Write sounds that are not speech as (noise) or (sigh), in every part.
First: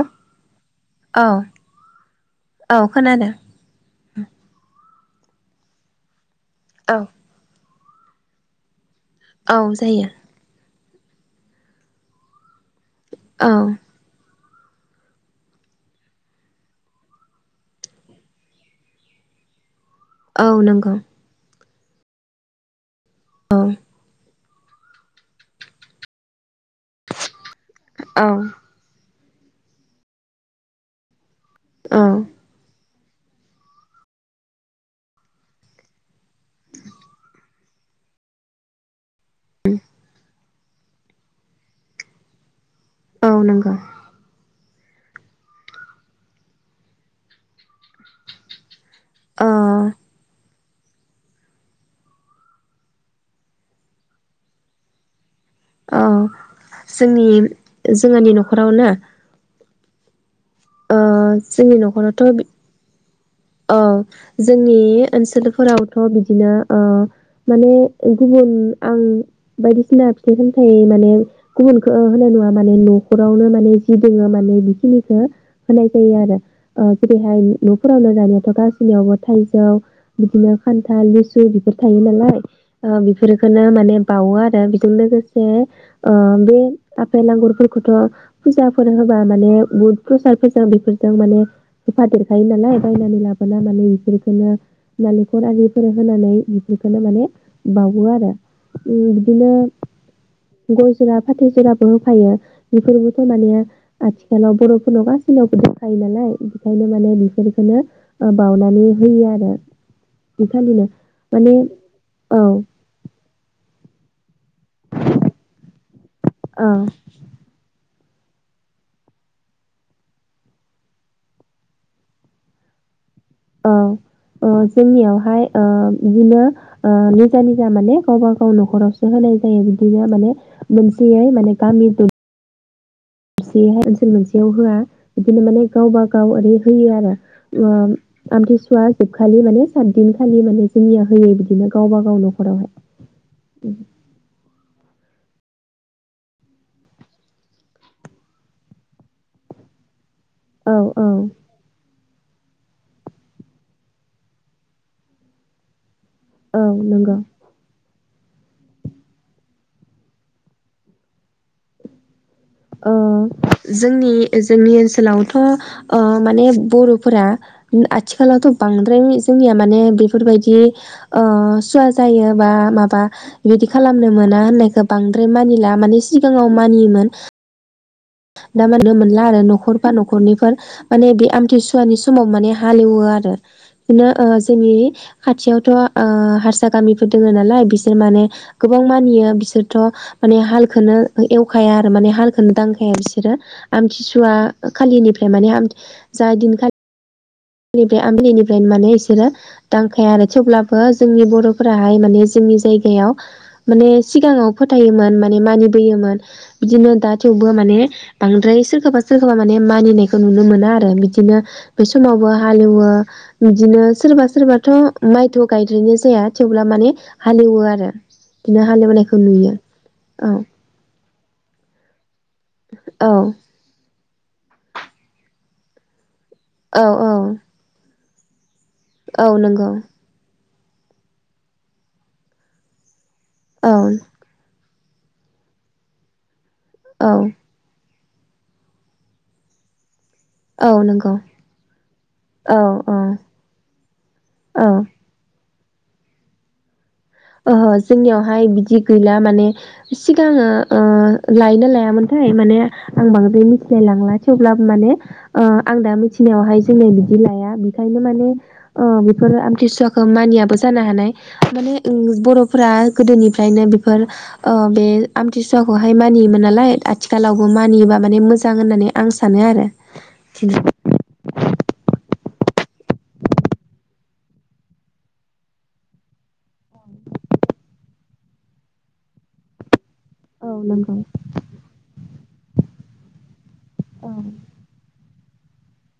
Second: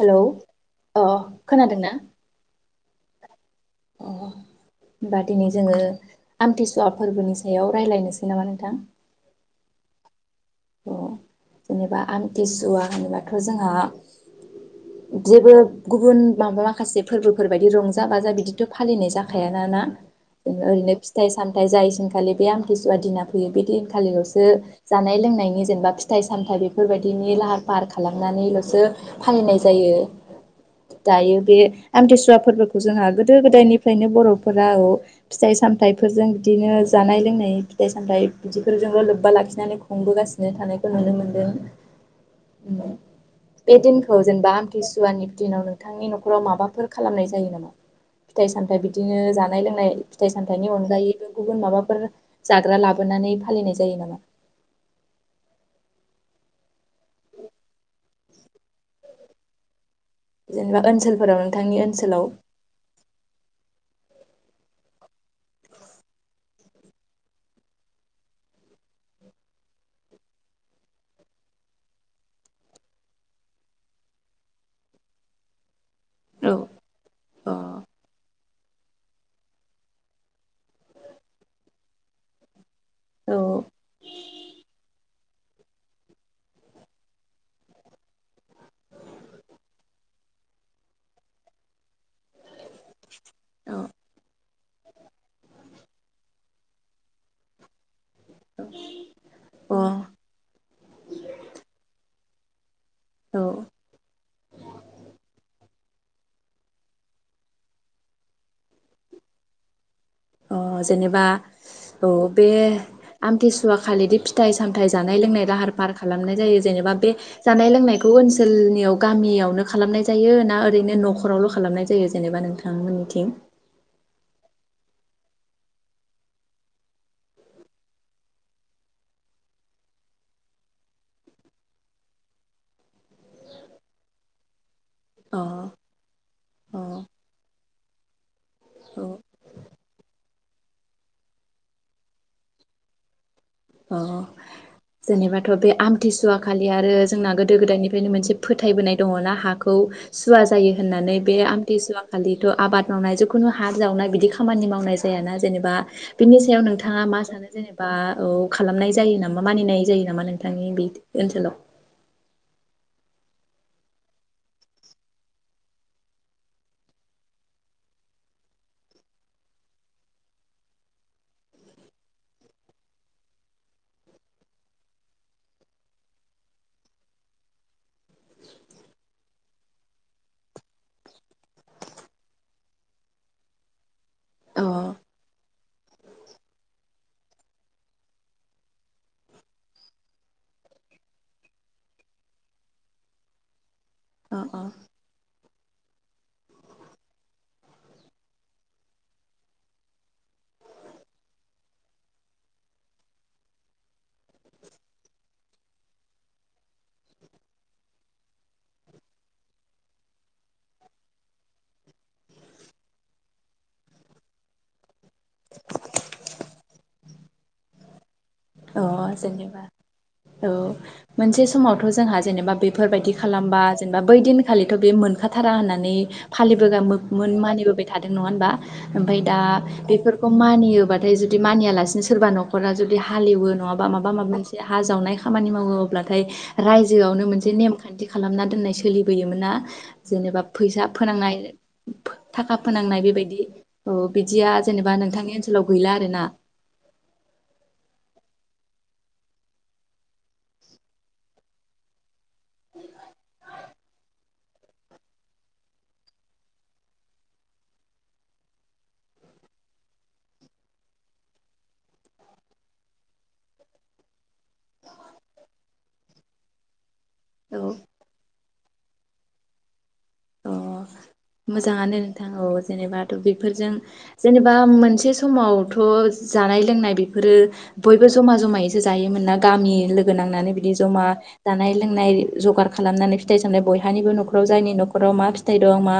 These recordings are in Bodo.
हेलौ अ औ खोनादों ना? औ खोनादो। अ होनबा दिनै जोङो आमथिसुवा औ फोर्बोनि सा सायाव रायज्लायनोसै नामा नोंथां? औ जायो। अ जेनेबा आमथिसुवा होनोबाथ' औ जोंहा जेबो गुबुन माबा माखासे फोर्बोफोर बायदि रंजा बाजा बिदिथ' फालिनाय जाखायाना ना औ ओरैनो नंगौ फिथाइ सामथाय जायैसिनखालि बे आमथिसुवा दिना फैयो औ बिदिन खालिल'सो जानाय लोंनायनि जेनेबा फिथाइ सामथाइ बेफोरबायदिनि लाहार पार औ खालामनानैल'सो फालिनाय जायो दायो बे औ आमथिसुवा खौ जोंहा गोदो गोदायनिफ्रायनो बर'फोरा अ फिथाइ सामथाइफोरजों बिदिनो जानाय लोंनाय फिथाइ सामथाइ बिदिफोरजोंल' लोब्बा लाखिनानै खुंबोगासिनो थानायखौ नुनो मोनदों। औ नंगौ बे दिनखौ जेनेबा आमथिसुवानि दिनाव नोंथांनि न'खराव माबाफोर खालामनाय जायो नामा फिथाइ सामथाय बिदिनो औ जानाय लोंनाय फिथाइ साम थाइनि अनगायैबो गुबुन माबाफोर जाग्रा लाबोनानै फालिनाय जायो नामा? औ जोंनि जोंहानि न'खरावना जेनेबा ओनसोलफोराव नोंथांनि ओनसोलाव। अ जोंनि ओनसोलफोरावथ' बिदिनो ओ माने गुबुन आं बायदिसिना फिथाइ सामथाइ माने गुबुनखो होनाय नुवा माने न'खरावनो माने जि दोङो माने बिखिनिखो होनाय जायो आरो औ ओ जेरैहाय न'फोरावनो थ' गासिनियावबो थाइजौ बिदिनो खान्थाल लिसु बिफोर थायो नालाय ओ औ बिफोरखोनो माने बावो आरो बिजों लोगोस सेयो ओ बे आपेल आंगुरफोरखौथ' फुजाफोर होबा माने बुद प्रसादफोरजों बेफोरजों माने होफादेर हायो नालाय बायनानै लाबोना औ माने इफोरखोनो नालेख'र आरिफोर होनानै बेखौनो माने बावो आरो उम बिदिनो। अ गय जरा फाथै जराबो होफायो बेफोरबोथ' औ माने आथिखालाव बर'फोरनाव गासैनावबो दोनखायो नालाय बेखायनो माने बेफोर बेखौनो ओ बावनानै होयो आरो। अ बिखालिनो जेनेबा माने औ। आमथिसुवा खालिदि फिथाइ सामथाय जानाय लोंनाय लाहार फाहार खालामनाय जायो जेनेबा बे जानाय लोंनायखौ ओनसोलनियाव गामियावनो खालामनाय जायो ना, ओरैनो न'खरावल' खालामनाय जायो जेनेबा नोंथां? थांमोननिथिं ओ ओ जोंनियावहाय ओ इदिनो ओ निजा निजा माने गावबा गाव न'खरावसो होनाय जायो बिदिनो माने मोनसेयै माने गामि दर सेहै ओनसोल मोनसेयाव होआ अ इदिनो माने गावबा गाव ओरै अ होयो आरो ओ आमथिसुवा औ जोबखालि माने सात दिनखालि माने जोंनिया होयो बिदिनो गावबा गाव न'खरावहाय। उम अ जेनेबाथ' बे आमथिसुवा खालि आरो जोंना गोदो गोदायनिफ्रायनो मोनसे फोथायबोनाय दङ ना हाखौ। सुवा जायो औ औ होननानै बे आमथिसुवा खालिथ' आबाद मावनाय, जिखुनु हा जावनाय बिदि खामानि मावनाय जायाना जेनेबा बिनि औ सायाव नोंथाङा नंगौ मा सानो जेनेबा औ, खालामनाय जायो नामा? मानिनाय जायो नामा नोंथांनि बे ओनसोलाव। ओ जोंनि जोंनि ओनसोलावथ' ओ माने बर'फोरा आथिखालावथ' बांद्राय जोंनिया माने, बेफोरबायदि ओ सुवा जायो बा माबा बिदि खालामनो मोना होननायखौ बांद्राय मानिला, माने सिगाङाव मानियोमोन। दा माननो मोनला आरो न'खरफा न'खरनैफोर माने बे आमथिसुवानि समाव माने हालेवो आरो बिदिनो ओ अ जोंनि खाथियावथ' हारसा गामिफोर दोङ नालाय ओ बिसोर माने गोबां मानियो बिसोरथ' माने हालखौनो एवखाया, आरो माने हालखोनो दां खाया बिसोरो आमथिसुवा अ अ खालिनिफ्राय माने जा दिनखालि नैबे आमबिलिनिफ्राय माने बिसोरो दांखाया आरो थेवब्लाबो जोंनि बर'फोराहाय माने, जोंनि जायगायाव माने सिगाङाव फोथायोमोन, माने मानिबोयोमोन, बिदिनो दा थेवबो माने बांद्राय सोरखौबा सोरखौबा माने मानिनायखौ नुनो मोना आरो बिदिनो बै समावबो हालेवो। बिदिनो सोरबा सोरबाथ' माइथ' गायद्रायनाय जाया, थेवब्ला माने हालेवो आरो। बिदिनो अ हालेवनायखौ नुयो जेनेबा औ। मोनसे समावथ' जोंहा जेनेबा, बेफोरबायदि औ खालामबा जेनेबा बै दिनखालिथ' बे मोनखाथारा होननानै फालिबोगा औ औ मानिबोबाय थादों नङा होनोमबा? ओमफाय औ दा नंगौ बेफोरखौ मानियोबाथाय जुदि मानियालासिनो सोरबा न'खरा जुदि हालेवो औ नङाबा माबा माबा मोनसे हा जावनाय खामानि मावो अब्लाथाय औ रायजोआवनो मोनसे नेम खान्थि खालामना दोननाय सोलिबोयोमोना जेनेबा औ फैसा नंगौ फोनांनाय। थाखा औ फोनांनाय बेबायदि ओ बिदिया औ जेनेबा नोंथांनि ओनसोलाव गैला आरो ना? ओहोजोंनियावहाय बिदि गैला माने, सिगाङो ओ लायनो लायामोन थाय माने आं बांद्राय मिथि थिलायलांला थेवब्लाबो माने ओ आं दा मिथिनायावहाय जोंङो बिदि लाया बेखायनो माने ओ बेफोरो आमतिसुवाखौ मानियाबो जानो हानाय माने ओं बर'फोरा गोदोनिफ्रायनो बेफोर ओ बे आमथिसुवाखौहाय मानियोमोन नालाय आ थिखालावबो औ मानियोबा माने मोजां होननानै आं सानो आरो। अ मोजाङानो नोंथां औ जेनेबा थ' बिफोरजों जेनेबा मोनसे समावथ' जानाय लोंनाय बेफोरो बयबो जमा जमायैसो, जायोमोन ना गामि लोग गो औ नांनानै बिदि नंगौ जमा जानाय लोंनाय जगार खालामनानै फिथाइ सामथाय बयहानिबो औ न'ख'राव जायनि नख' न'खराव मा फिथाइ दं मा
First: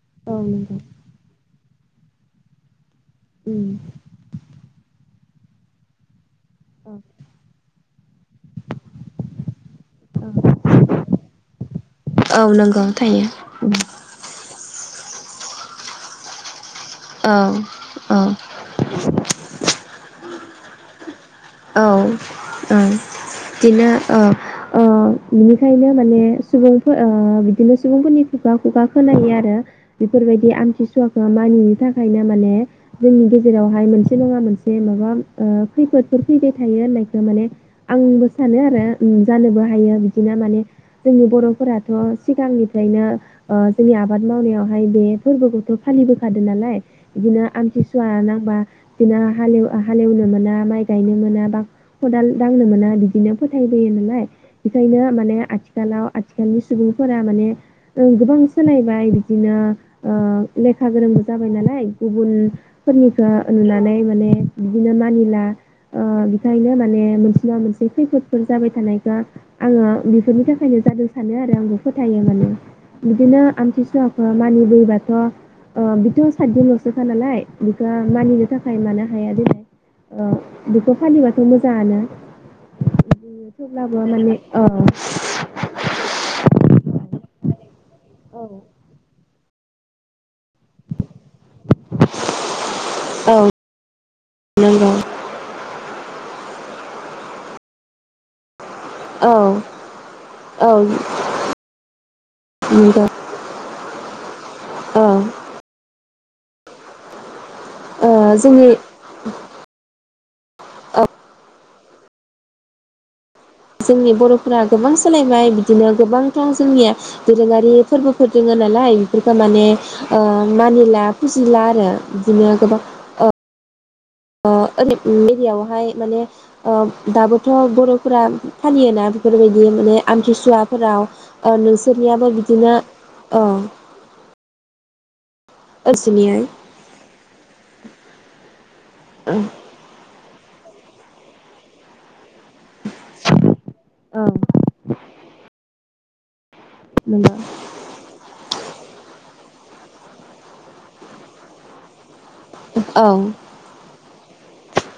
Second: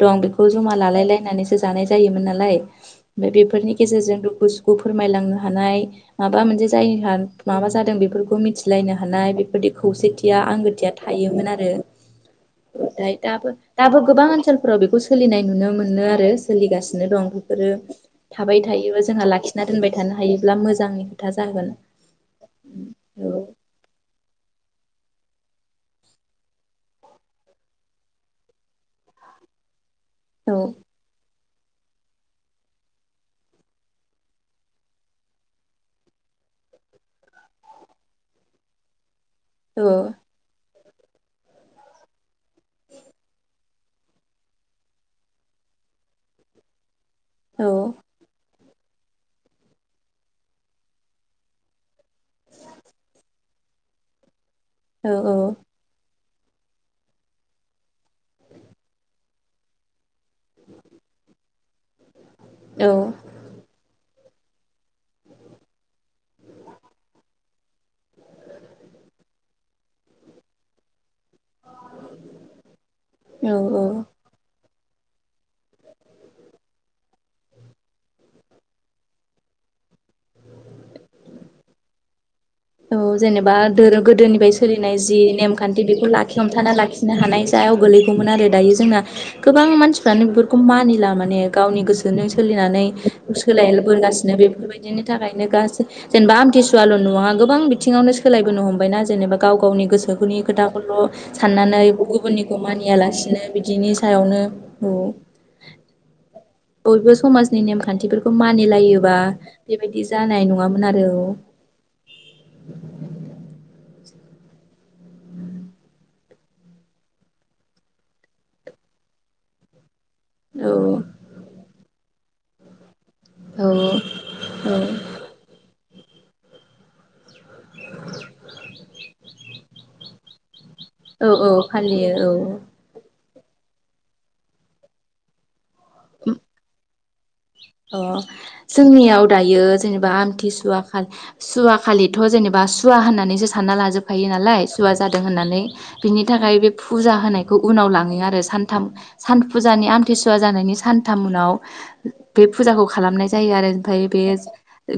दं औ बेखौ जमा नंगौ लालाय लायनानैसो जानाय जायोमोन नालाय। ओमफ्राय बेफोरनि गेजेरजों दुखु सुखु फोरमायलांनो हानाय माबा मोनसे जायनि हार माबा जादों बेफोर खौ मिथिलायनो हानाय बेफोरदि खौसेथिया औ आंगोथिया थायोमोन आरो औ नंगौ ओमफ्राय थायो दाबो गोबां ओनसोलफोराव बेखौ सोलिनाय नुनो मोनो आरो सोलिगासिनो दं औ बेफोरो औ थाबाय थायोबा जोंहा लाखिना दोनबाय थानो हायोब्ला मोजां औ ओम औ बिदिनो ओ ओ बिनिखायनो माने सुबुंफोर ओ बिदिनो सुबुंफोरनि खुगा खुगा खोनायो आरो बेफोरबायदि औ आमथिसुवाखौ मानियैनि थाखायनो माने जोंनि गेजेरावहाय मोनसे नङा मोनसे माबा ओ खैफोद बेफोर फैबाय थायो होननायखौ माने आंबो सानो आरो ओम जानोबो हायो बिदिनो माने जोंनि बर'फोराथ' सिगांनिफ्रायनो ओ जोंनि आबाद मावनायावहाय बे फोरबोखौथ' फालिबोखादों नालाय बिदिनो औ आमथिसुवा नांबा बिदिनो हालेव-हालेवनो मोना माइ गायनो मोना बा खदाल दांनो मोना बिदिनो फोथायबोयो नालाय बेखायनो औ माने आथि आथिखालाव आथिखालनि सुबुंफोरा माने जों गोबां सोलायबाय बिदिनो ओ लेखा गोरोंबो जाबाय नालाय औ गुबुनफोरनिखो नुनानै माने बिदिनो मानिला ओ बेखायनो माने मोन बा मोनसे खैफोदफोर जाबाय थानायखो आङो बेफोरनि थाखायनो जादों सानो आरो आंबो फोथायो माने बिदिनो औ औ आमथिसुवाखौ मानिबोयोबाथ' ओ बेथ' साथदिनल'सोखा नालाय बेखौ मानिनो थाखाय मानो हाया देलाय? ओ बेखौ फालिबाथ' मोजाङानो औ बिदिनो जेनेबा थेवब्लाबो धोरो माने गोदोनिफ्राय औ सोलिनाय जि नेम खान्थि बेखौ लाखि हमथाना लाखिनो हानाय सायाव गोगलैगौमोन औ आरो दायो जोंना गोबां मानसिफ्रानो बेफोरखौ मानिला माने गावनि गोसोजों सोलिनानै औ सोलायबोगासिनो नंगौ बेफोरबायदिनि थाखायनो गासै जेनेबा आमथिसुवल' नङा गोबां बिथिङावनो सोलायबोनो हमबायना औ जेनेबा गाव गावनि गोसोनि औ खोथाखौल' साननानै गुबुननिखौ नंगौ मानियालासिनो बिदिनि सायावनो औ ओम बयबो समाजनि ओ नेमखान्थिफोरखौ जोंनि मानिलायोबा बेबायदि जानाय नङामोन आरो औ। जोंनि बर'फोरा गोबां सोलायबाय बिदिनो गोबांथार जोंनिया दोरोङारि फोरबोफोर दोङो नालाय बेफोरखौ माने ओ औ मानिला फुजिला आरो बिदिनो गोबां औ ओ औ औ ओरै एरियायावहाय माने ओ दाबो थ' बर'फोरा फालियोना बेफोरबायदि माने आमथिसुवा फोराव औ ओ फालियो नोंसोरनियाबो बिदिनो ओ (unintelligible) औ जोंनियाव दायो जेनेबा आमथिसुवा सुवाखलिथ' जेनेबा सु सुवा होननानैसो सानना औ लाजोबफायो नालाय सुवा जादों होननानै बिनि थाखाय बे फुजा नंगौ होनायखौ उनाव लाङो आरो सानथाम सान फुजानि आमथिसुवा जानायनि सानथाम उनाव बे फुजाखौ औ खालामनाय जायो आरो ओमफाय बे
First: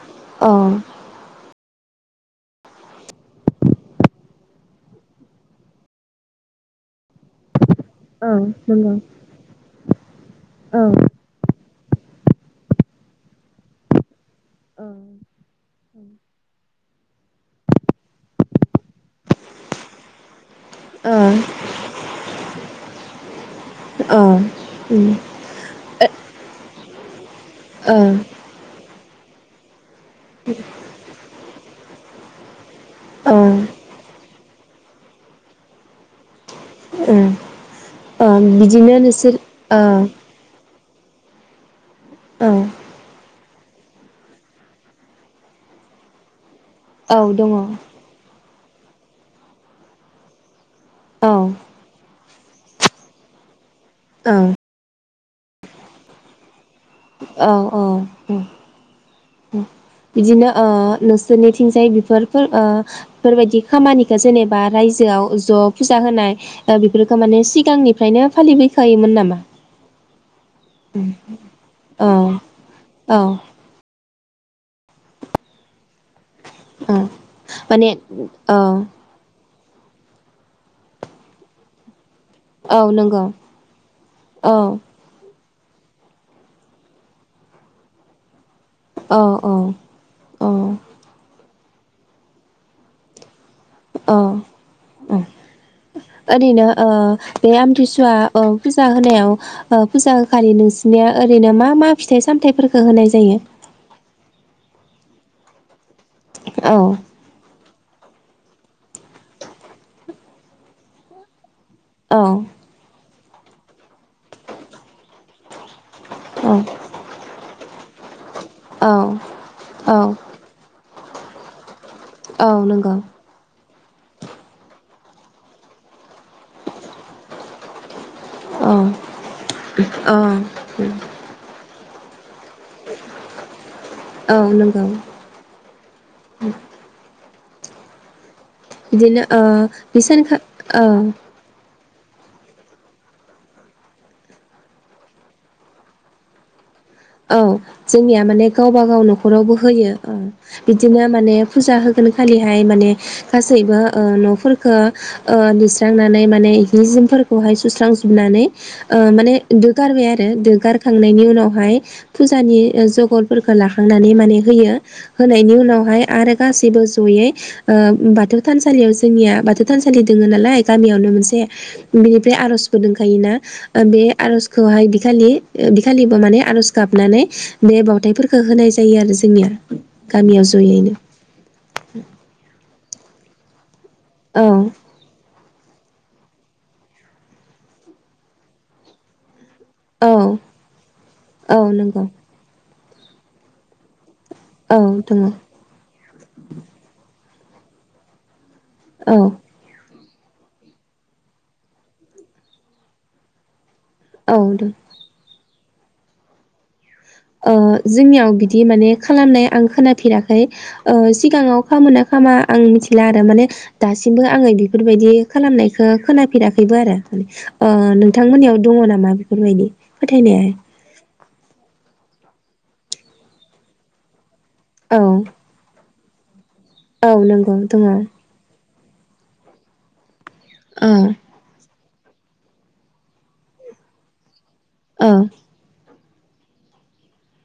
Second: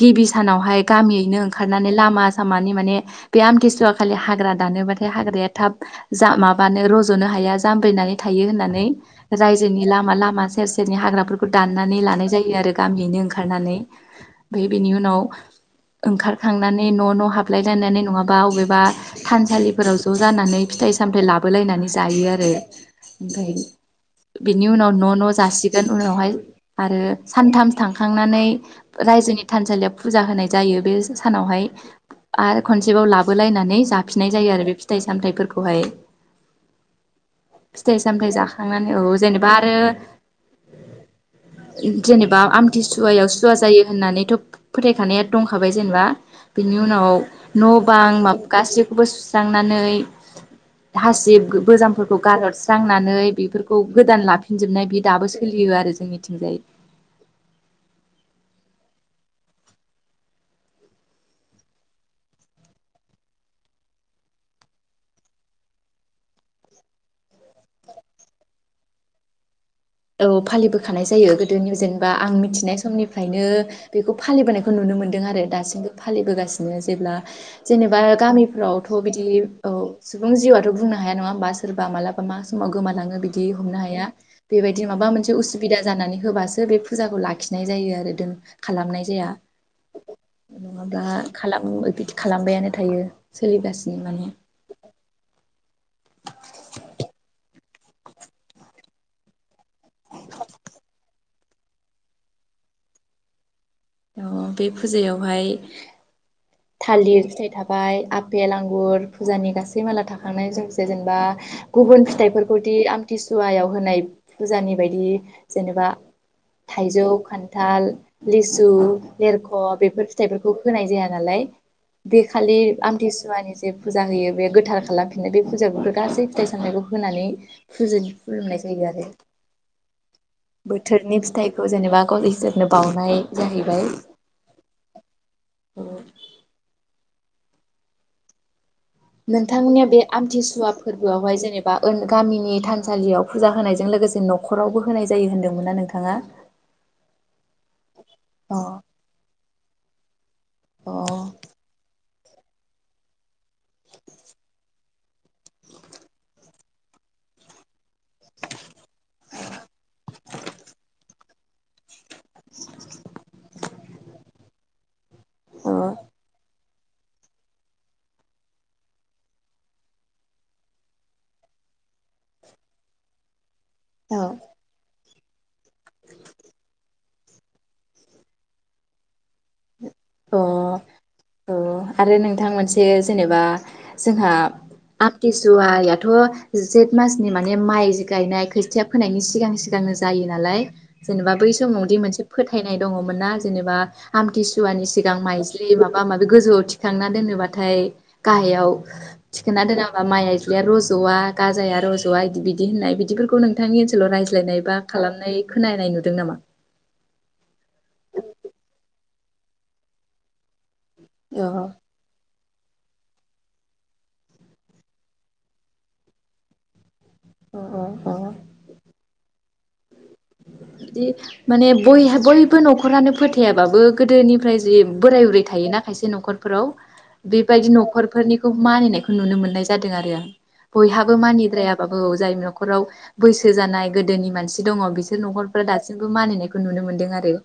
गिबि औ सानावहाय गामियैनो ओंखारनानै लामा सामानि माने बे आमथिसुवा खालि हाग्रा दानोबाथाय हाग्राया थाब जा माबानो रज'नो हाया जामब्रिनानै औ थायो होननानै नंगौ रायजोनि लामा लामा सेर औ सेरनि हाग्राफोरखौ दाननानै लानाय जायो आरो गामियैनो ओंखारनानै ओफाय औ ओ बेनि उनाव ओखारखांनानै न' न' हाबलाय लानानै नङाबा बबेबा थानसालिफोराव ज' जानानै फिथाइ ओ सामथाइ लाबोलायनानै जायो आरो ओमफाय ओ बिनि उनाव न' न' जासि गोन उनावहाय आरो सानथाम ओ थांखांनानै रायजोनि थानसालियाव फुजा होनाय जायो बे सानावहाय आरो खनसेबाव ओ लाबोलायनानै जाफिननाय जायो आरो बे फिथाइ सामथाइफोरखौहाय। उम फिथाइ ओ सामथाय जाखांनानै बिदिनो औ नोंसोर जेनेबा आरो ओ जेनेबा औ आमथि सुवायाव सुवा जायो होननानैथ' फोथायखानाया दंखाबाय जेनेबा बेनि उनाव औ दङ औ न' बां गासैखौबो सुस्रांनानै औ हासिब गोजामफोरखौ गारहरस्रांनानै बेफोरखौ गोदान लाफिनजोबनाय बिब दाबो सोलियो आरो जों मिथिंजाय। औ औ औ। बिदिनो ओ नोंसोरनिथिंजाय बेफोरफोर ओ बेफोरबायदि खामानिखौ जेनेबा रायजोआव ज' फुजा होनाय। ओ बेफोरखौ माने सिगांनिफ्रायनो फालिबोयखायोमोन नामा? औ फालिबोखानाय जायो गोदोनि जेनेबा औ आं मिथिनाय औ समनिफ्रायनो बेखौ फालिबोनायखौ नुनो मोनदों आरो दासिमबो फालिबोगासि नो औ जेब्ला माने जेनेबा औ गामिफ्रावथ' बिदि औ सुबुं जिउआथ' बुंनो हाया नङा होमबा सोरबा माला ब्ला मा समाव औ गोमालाङो नंगौ बिदि हमनो हाया औ बेबायदि माबा मोनसे उसु बिदा जानानै होबासो बे फुजाखौ लाखिनाय जायो आरो दों खालामनाय औ जाया। औ नङाबा खालाम बिदि खालामबायानो थायो सोलिगासिनो माने उम ओरैनो ओ बे आमथिसुवा औ फुजा होनायाव ओ फुजा खालि नोंसिरनिया ओरैनो मा मा फिथाइ सामथायाइफोरखौ होनाय जायो। ओ औ बे फुजायावहाय औ थालिर फिथाइ था बाय आपेल आंगुर फुजानि गासै माला थाखांनाय जोंसे जेनेबा गुबुन औ फिथाइफोरखौ बिदि आमथिसुवायाव होनाय फुजानि बायदि जेनेबा औ थाइजौ, खान्थाल, लि सु, औ लेरख' औ बेफोर फिथाइफोरखौ होनाय जाया नालाय। बे औ खालि नंगौ आमथिसुआनि जे फुजा होयो बे गोथार खालामफिननो बे फुजा बेफोर गासै फिथाइ-सामथायखौ होनानै। फुजि खुलुमनाय जायो आरो ओ बोथोरनि फिथाइखौ जेनेबा (unintelligible) बाउनाय जाहैबाय। औ नंगौ। अ बिदिनो ओ नोंथांमोननिया बे सानखा आमथिसुवा औ फोरबोआवहाय जेने बा ओ गामिनि थानसालियाव फुजा होनायजों लोगोसे न'खरावबो होनाय जायो होन्दोंमोना नोंथाङा। (unintelligible) औ जोंनिया माने अ गावब गाव न'खरावबो होयो औ बिदिनो माने अ फुजा हो खोनखालिहाय माने गासैबो ओ न'फोरखो ओ लिस्रांनानै माने जि जोमफोरखौहाय सुस्रांजोबनानै। ओ माने दोगारबाय आरो दोगारखांनायनि उनावहाय फुजानि ओ जगलफोरखौ लाखांनानै माने होयो होनायनि उनावहाय आरो गासैबो जयै ओ बाथौ थानसालियाव जोंनिया बाथौ थानसालि दोङो नालाय गामियावनो मोनसे। बिनिफ्राय आर'जबो दंखायोना। ओ बे अ आर'जखौहाय बिखालि बिखालिबो माने आर'ज गाब गाबनानै बे बावथायफोरखौ होनाय जायो आरो जोंनिया। अ गामियाव जयैनो औ आरो नोंथां मोनसे जेनेबा जोंहा। औ आम्तिसुवायथ' जेठ मासनि माने माइ गायनाय जानो औ जायो नालाय जेनेबा बै औ समाव दि नंगौ मोनसे फोथायनाय दङमोन ना जेनेबा आमत सु औ जुवानि सिगां दङ माइज्लि माबा माबि गोजौआव थिखांना दोनोबाथाय गाहायाव। औ। खोना दोनाबा माइ आइज्लिया रज'या गाजाया रज'या बिदि बिदि होननाय बिदिफोरखौ नों थांनि ओनसोलाव औ रायज्लायनाय दं बा खालामनाय खोनानाय नुदों नामा? ओ जोंनियाव बिदि माने खालामनाय आं खोनाफेराखै ओ अ सिगाङाव खामोना खामा आं मिथिला आरो माने दासिमबो आङो बेफोरबायदि खालामनायखौ खोनाफेराखैबो आरो अ अ ओ- अ नोंथांमोननियाव दङ नामा बेफोरबायदि फोथायनाय? बिदि माने बहा बयबो न'खरानो फोथायाबाबो गोदोनिफ्राय जि औ बोराय बुरै थ थायोना खायसे न'खरफोराव औ नंगौ बेबायदि दङ नख'रफोरनि खौ मानिनायखौ नुनो मोननाय जादों आरो आं औ बयहाबो मानिद्राया बाबो जाय न'खराव बैसो जानाय गोदोनि मानसि दङ औ बिसोर न'खर फोर दासिमबो मानिनायखौ नुनो मोन्दों आरो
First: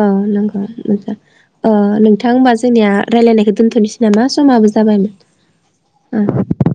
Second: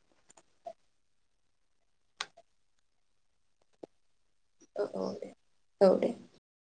औ नगौ मजां ओ- नोंथां होमबा जोंनिया रायजलायनायखौ दोनथ'नोसै नामा समाबो औ औ दे औ दे जाबायमोन